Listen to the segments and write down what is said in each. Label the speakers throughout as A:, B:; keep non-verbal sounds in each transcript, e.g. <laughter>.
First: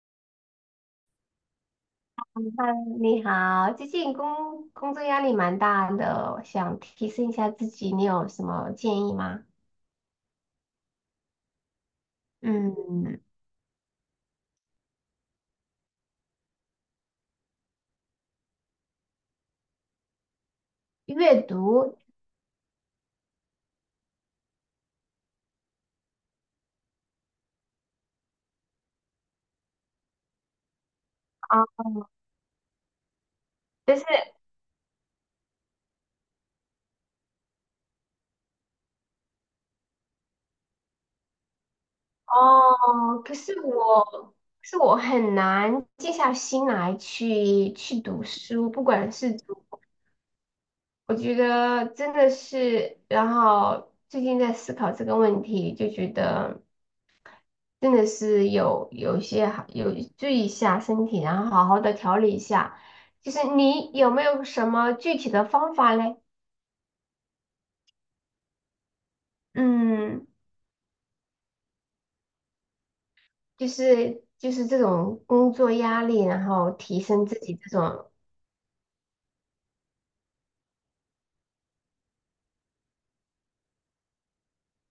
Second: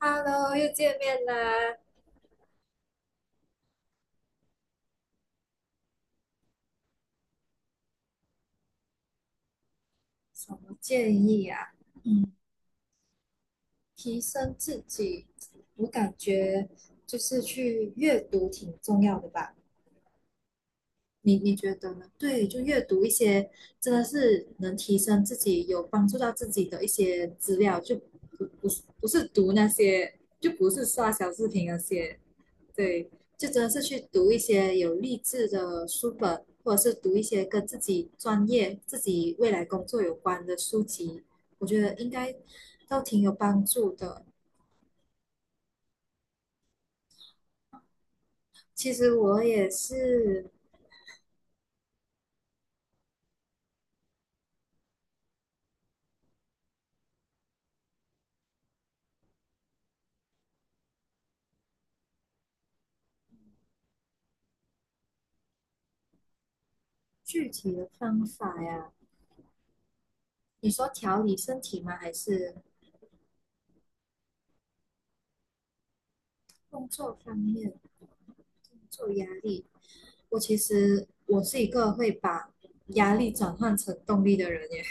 A: Hello，又见面啦！
B: 嗯嗨你好，最近工作压力蛮大的，想提升一下自己，你有什么建议吗？
A: 什么建议啊？嗯，
B: 嗯，
A: 提升自己，我感觉就是去阅读挺重要的吧？你
B: 阅
A: 你觉得
B: 读
A: 呢？对，就阅读一些真的是能提升自己、有帮助到自己的一些资料，就不是读那些，就不是刷小视频那
B: 啊，
A: 些。对，就真的是
B: 但
A: 去
B: 是
A: 读一些有励志的书本，或者是读一些跟自己专业、自己未来工作有关的书籍，我觉得应该都挺
B: 哦，
A: 有
B: 可是
A: 帮助
B: 我，
A: 的。
B: 可是我很难静下心来去读书，不
A: 其
B: 管
A: 实
B: 是
A: 我
B: 读，
A: 也是。
B: 我觉得真的是，然后最近在思考这个问题，就觉得。真的是有一些好有注意一下身体，然后好好的调理一下。就是你有没有什么具体的方法嘞？
A: 具体的方法呀，
B: 嗯，
A: 你说调理身体吗？还是
B: 就是这种工作压力，然后
A: 工
B: 提
A: 作
B: 升
A: 方
B: 自己这
A: 面、
B: 种
A: 工作压力？其实我是一个会把压力转换成动力的人耶，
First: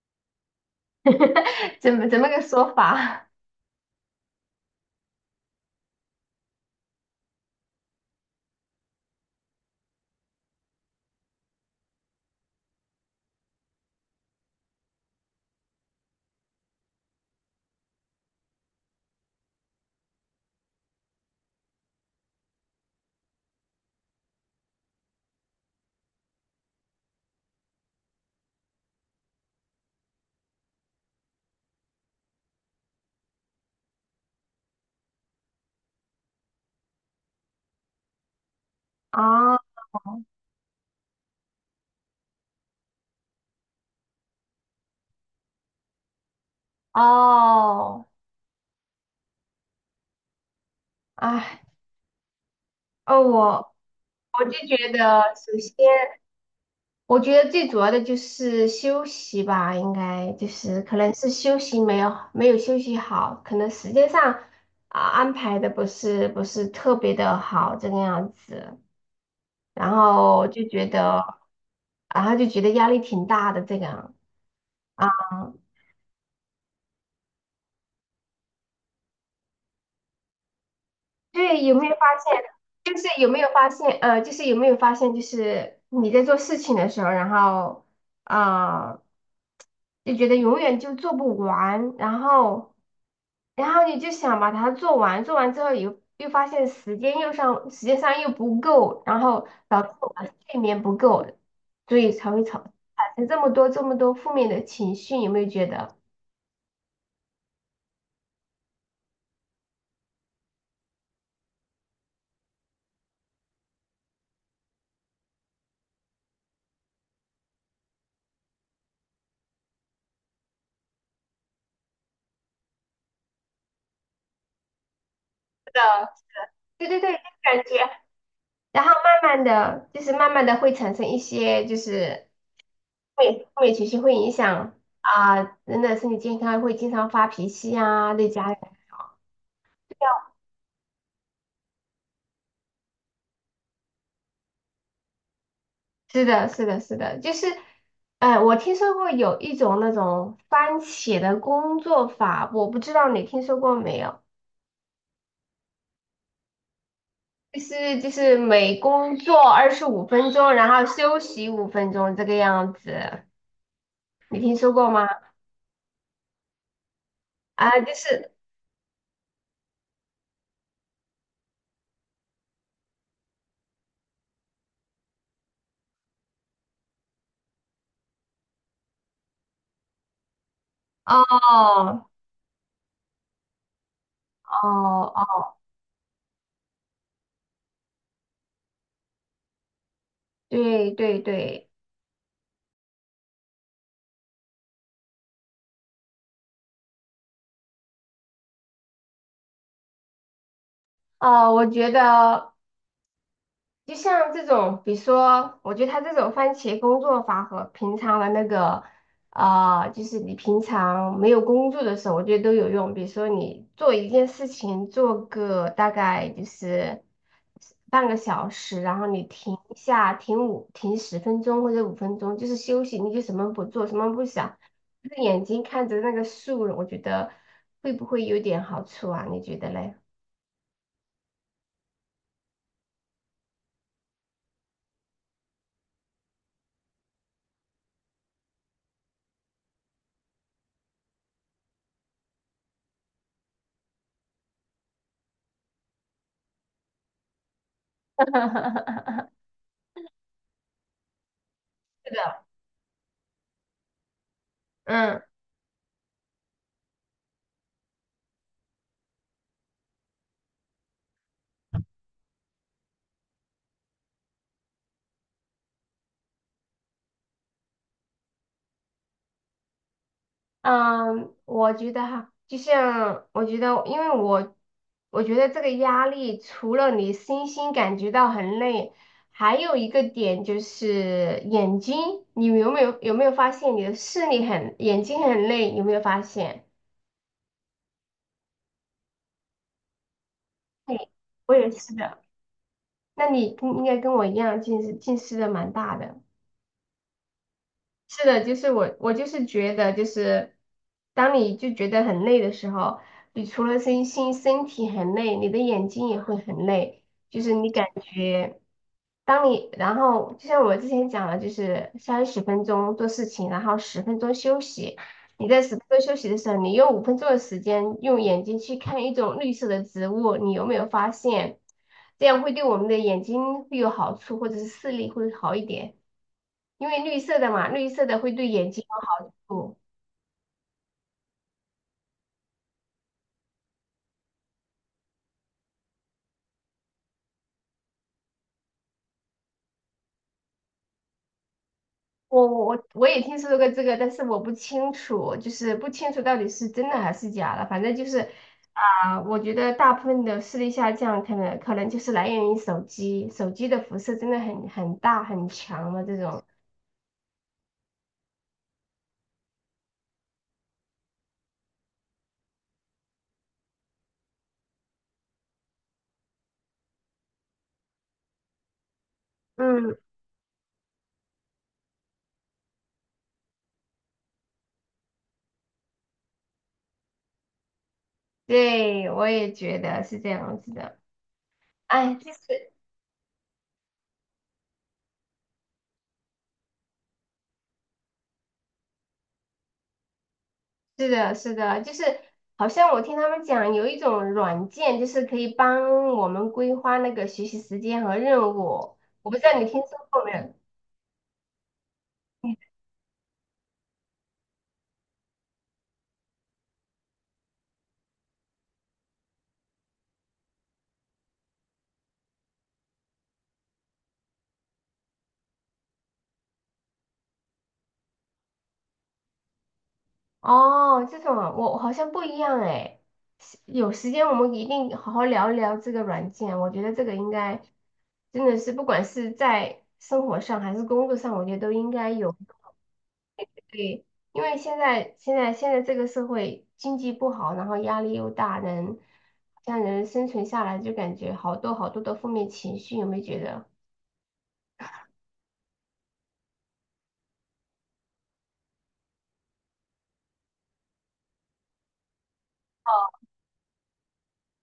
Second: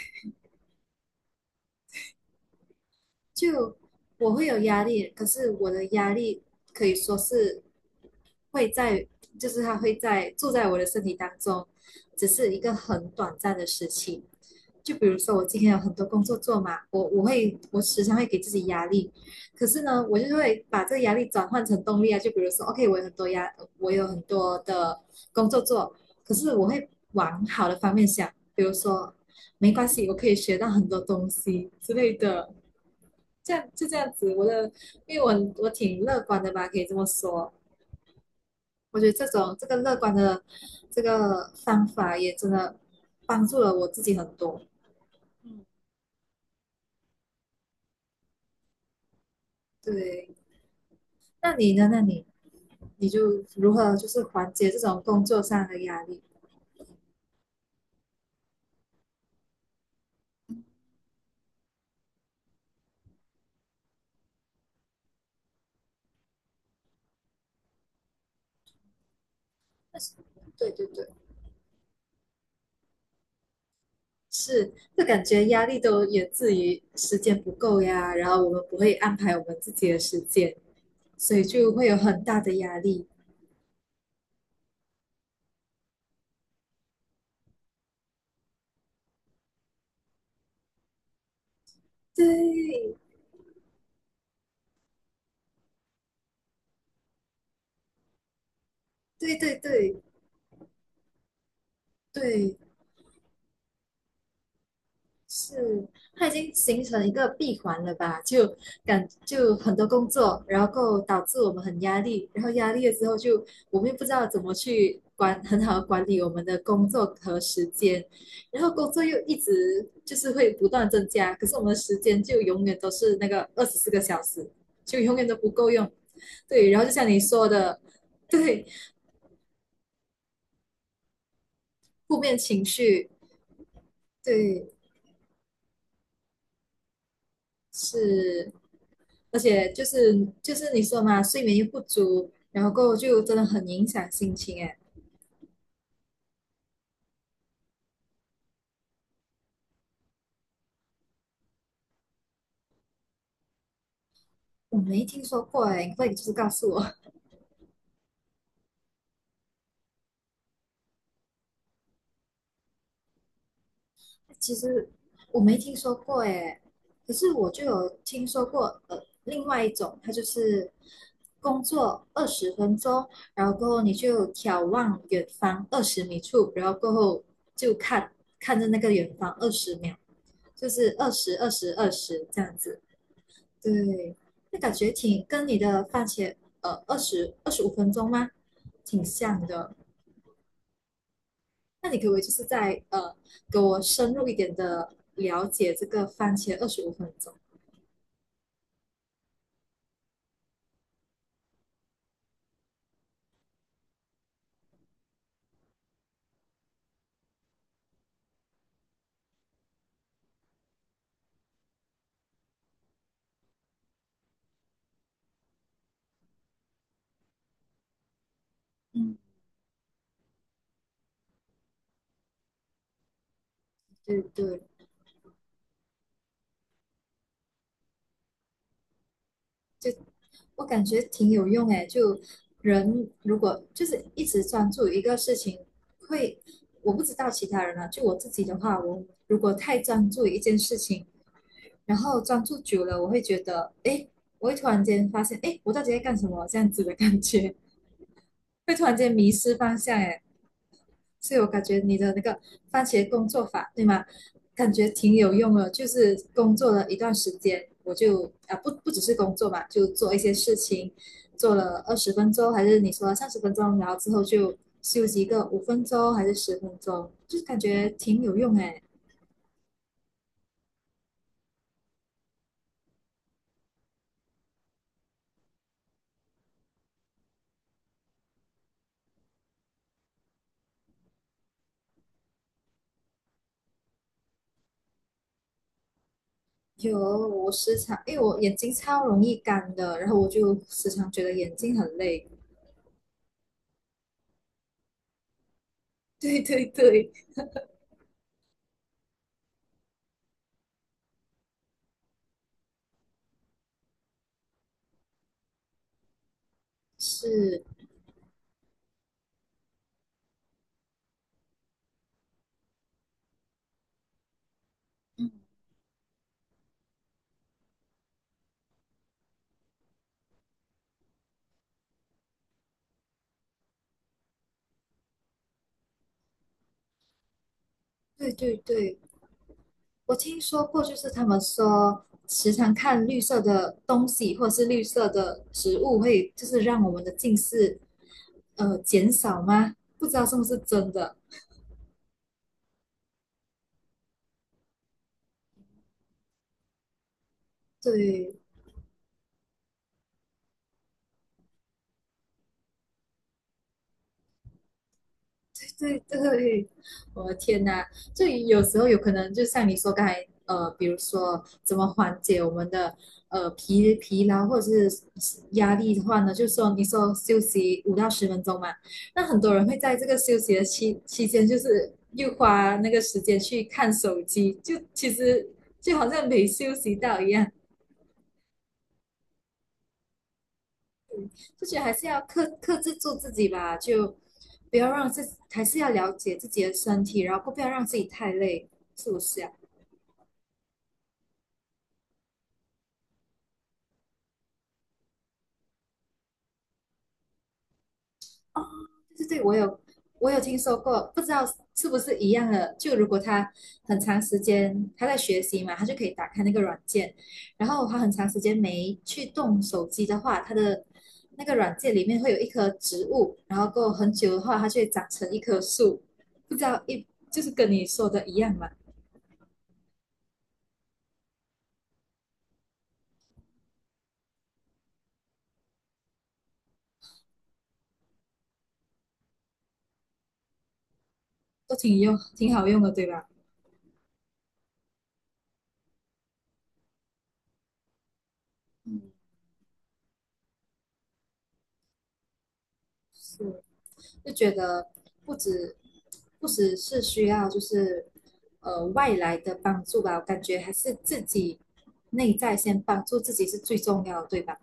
B: <laughs> 怎么个说法
A: 就我会有压力，可是我的压力可以说是会在，就是他住在我的身体当中，只是一个很短暂的时期。就比如说我今天有很多工作做嘛，我时常会给自己压力，可是呢，我就会把这个压力转换成动力啊。就比如说，OK,我有很多的工作做，可是我会往好的方面想，比如说没关系，我可以学到很多东西之类的。这样子，因为我挺乐观的吧，可以这么说。我觉得这种
B: 啊？
A: 这个乐观
B: <laughs>
A: 的这个方法也真的帮助了我自己很多。
B: 哦，
A: 对，那
B: 哎，
A: 你呢？那你
B: 哦，
A: 就如
B: 我
A: 何就是
B: 我就
A: 缓解这
B: 觉
A: 种
B: 得，
A: 工作
B: 首
A: 上
B: 先
A: 的压力？
B: 我觉得最主要的就是休息吧，应该就是可能是休息没有休息好，可能时间上啊安排的不是特别的好这个样子，然
A: 但是，
B: 后就
A: 对对
B: 觉
A: 对，
B: 得，然后就觉得压力挺大的这个
A: 是，就
B: 啊，
A: 感觉压力都源自于时间不够呀，然后我们不会安排我们自己的时间，所以
B: 对，
A: 就
B: 有
A: 会
B: 没有
A: 有
B: 发
A: 很大
B: 现？
A: 的压
B: 就
A: 力。
B: 是有没有发现？就是有没有发现？就是你在做事情的时候，然后啊、就觉得永远就做不完，然后。
A: 对
B: 然后你就想把它做完，做完之后又发现时间又上，时间上又不够，然
A: 对
B: 后
A: 对
B: 导致
A: 对
B: 我的睡眠不够，所以才会
A: 对，
B: 产产生这么多负面的情绪，有没有觉
A: 是，
B: 得？
A: 它已经形成一个闭环了吧？就很多工作，然后导致我们很压力，然后压力了之后就我们又不知道怎么去管，很好的管理我们的工作和时间，然后工作又一直就是会不断增加，可是我们的时间就永远都是那个24个小时，就永远都不够用。对，然后
B: 对
A: 就
B: 对
A: 像
B: 对，
A: 你说
B: 感觉。
A: 的，对，
B: 然后慢慢的，就是慢慢的会产生一些就
A: 负
B: 是
A: 面情绪，
B: 负面情绪，会影
A: 对，
B: 响啊、人的身体健康，会经常发脾气啊，对家
A: 是。
B: 人。
A: 而且就是你说嘛，睡眠又不足，然后过后就真的很影响心情哎。
B: 是的，是的，是的，就是，哎，我听说过有一种那种番茄的工作法，我不知道你听说过没有？
A: 我没听说过哎，你快就是告诉我。
B: 就是每工作25分钟，然后休息五分钟这个样子，
A: <laughs>
B: 你
A: 其
B: 听说
A: 实
B: 过吗？
A: 我没听说过哎，可是我就
B: 啊，
A: 有
B: 就
A: 听
B: 是
A: 说过另外一种，它就是工作二十分钟，然后过后你就眺望远方20米处，然后过后就看看着那个远方20秒，就是二
B: 哦
A: 十二十二
B: 哦
A: 十这样子。对，那感觉挺跟
B: 哦，
A: 你的番茄二十五分钟吗？挺像的。
B: 对对对，
A: 那你可不可以就是在给我深入一点的了解这个番茄二十五分钟？
B: 哦，我觉得。就像这种，比如说，我觉得他这种番茄工作法和平常的那个，啊、就是你平常没有工作的时候，我觉得都有用。比如说，你做一件事情，做个大概就是半个小时，然后
A: 嗯，
B: 你停一下，停五停十分钟或者五分钟，就是休息，你就什么不做，什么
A: 对
B: 不想，
A: 对，
B: 就是眼睛看着那个树，我觉得会不会有点好处啊？你觉得
A: 就
B: 嘞？
A: 我感觉挺有用诶。就人如果就是一直专注一个事情，会我不知道其他人啊，就我自己的话，我如果太专注一件事情，然后专注久了，我会觉得，哎，我会突然间发现，哎，我到底在干什么？这样子的感觉，会突然间
B: <laughs>
A: 迷失方向，哎，所以我感觉你的那个番茄工作法，对吗？感觉挺
B: 嗯，
A: 有用的，就是工作了一段时间，我就不只是工作嘛，就做一些事情，做了二十分钟，还是你说30分钟，然后之后就休息一个五分钟还是十分钟，就是感觉挺有用哎。
B: 嗯，我觉得哈，就像我觉得，因为我觉得这个压力除了你身心感觉到很累，还有一个点就是眼睛，你有没有发现你的视力很眼睛很累？有没有发现？
A: 有，我时常，因为我眼睛超容易干的，然后我就时常
B: 对，
A: 觉得眼
B: 我也
A: 睛很
B: 是的。
A: 累。
B: 那你应该跟我一样，近视的蛮大的。
A: <laughs> 对对对，
B: 是的，就是我，我就是觉得，就是当你就觉得很累的时候，你除了身心身体很累，你的眼睛也会很累，就是
A: 是，
B: 你感觉，当你然后就像我之前讲的，就是30分钟做事情，然后十分钟休息。
A: 嗯，
B: 你在十分钟休息的时候，你用五分钟的时间用眼睛去看一种绿色的植物，你有没有发现？这样会对我们的眼睛会有好处，或者是视力会好一点。因为绿色的嘛，绿色的
A: 对
B: 会对
A: 对
B: 眼睛
A: 对，
B: 有好处。
A: 我听说过，就是他们说，时常看绿色的东西或者是绿色的食物，会就是让我们的近视减少吗？不知道是不是真的。
B: 我也听说过这个，但是我不清楚，就是不清楚到底是真的还是假的。反正就是
A: 对，
B: 啊、我觉得大部分的视力下降，可能就是来源于手机，手机的辐射真的很大很强
A: 对
B: 的这种。
A: 对，我的天呐，就有时候有可能就像你说刚才，比如说怎么缓解我们的呃疲疲劳或者是压力的话呢，就说你说休息5到10分钟嘛，那很多人会在
B: 嗯，
A: 这个休息的间，就是又花那个时间去看手机，就其实就好像没休息到一样。
B: 对，我也觉得是这样子的。
A: 就觉得还是
B: 哎，
A: 要
B: 其实
A: 制住自己吧，就不要让自己还是要了解自己的身体，然后不要让自己太累，是不是啊？
B: 是的，是的，就是好像我听他们讲有一种软件，就是可以帮我们规划那个学习时间和任务。
A: 对
B: 我不
A: 对
B: 知
A: 对，我
B: 道你
A: 有
B: 听说过
A: 我
B: 没
A: 有
B: 有？
A: 听说过，不知道是不是一样的。就如果他很长时间他在学习嘛，他就可以打开那个软件，然后他很长时间没去动手机的话，他的那个软件里面会有一棵植物，然后过很久的话，它就会长成一棵树。不知道就是跟你说的一样嘛，
B: 哦，这种啊我好像不一样哎。是有时间我们一定好好聊一聊这个软件，我觉得这个应该真的是不管是在生活上还是工作上，我觉得都
A: 都
B: 应该有。
A: 挺好用的，对吧？
B: 对，因为现在这个社会经济不好，然后压力又大，人好像人生存下来就感觉好多好多的负面情绪，有没有觉
A: 是，
B: 得？
A: 就觉得不止不只是需要就是外来的帮助吧，我感觉还是自己内在先帮助自己是最重要的，对吧？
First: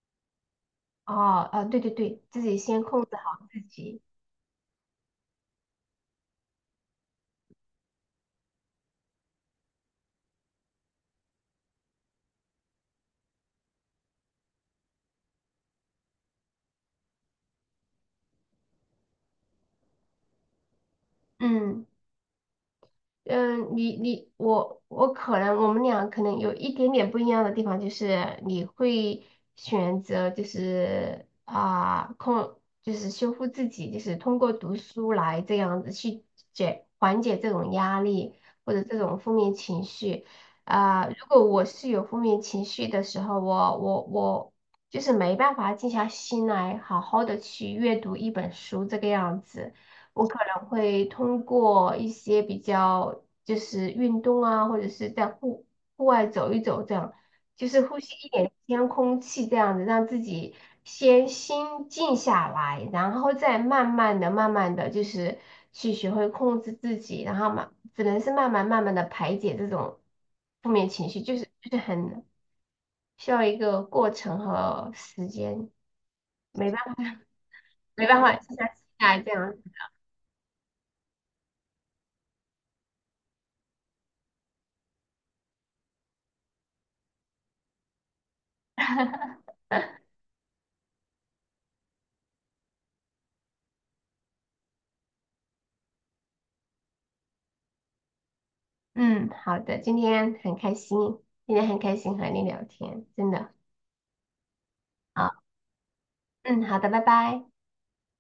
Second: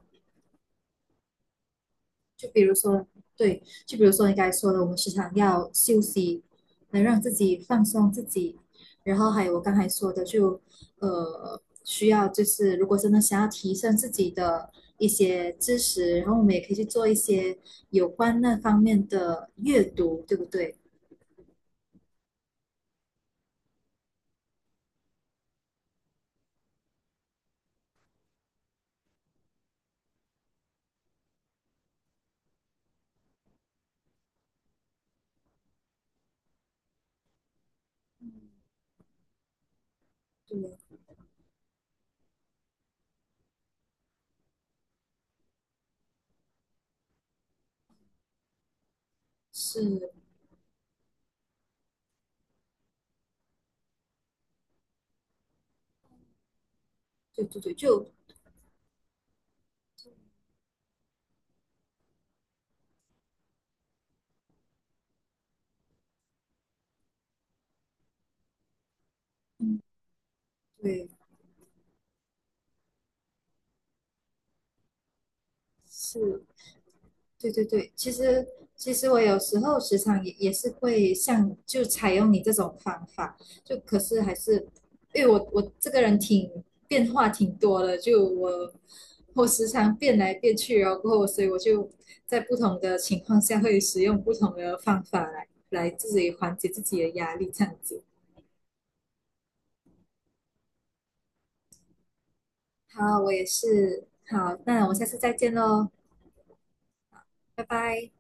B: 哦，啊，对对对，自
A: 就
B: 己
A: 比如
B: 先控
A: 说，
B: 制
A: 对，
B: 自
A: 就
B: 己，
A: 比如说你刚才说的，我们时常要休息，能让自己放松自己，然后还有我刚才说的就，需要就是如果真的想要提升自己的一些知识，然后我们也可以去做一些有关那方面的阅读，对不对？
B: 嗯。嗯，你你我可能我们俩可能有一点点不一样的地方，就是你会选择就是啊控就是修复自己，就是通过读书来这样子去解缓解这种压力或者这种负面情绪
A: 对，
B: 啊。如果我是有负面情绪的时候，我就是没办法静下心来好好的去阅读一本书这个样子。
A: 是，
B: 我可能会通过一些比较就是运动啊，或者是在户户外走一走，这样
A: 对对
B: 就
A: 对，
B: 是呼
A: 就
B: 吸一点新鲜空气，这样子让自己先心静下来，然后再慢慢的、慢慢的就是去学会控制自己，然后嘛，只能是慢慢、慢慢的排解这
A: 嗯，
B: 种负面
A: 对，
B: 情绪，就是很需要一个过程和时间，
A: 是，
B: 没办法，
A: 对对对，
B: 没
A: 其
B: 办法，
A: 实
B: 静下心
A: 其实
B: 来
A: 我
B: 这
A: 有
B: 样。
A: 时候时常也是会像就采用你这种方法，就可是还是因为我这个人挺变化挺多的，就我时常变来变去，然后所以我就在不同的情况下会使用不同的方法来自己缓解自己的压力，这样子。
B: 嗯，好的，今天很开心，今天很开心和你聊天，
A: 好，我
B: 真
A: 也
B: 的。
A: 是。好，那我们下次再
B: 好，
A: 见喽，
B: 嗯，好的，拜拜。
A: 拜拜。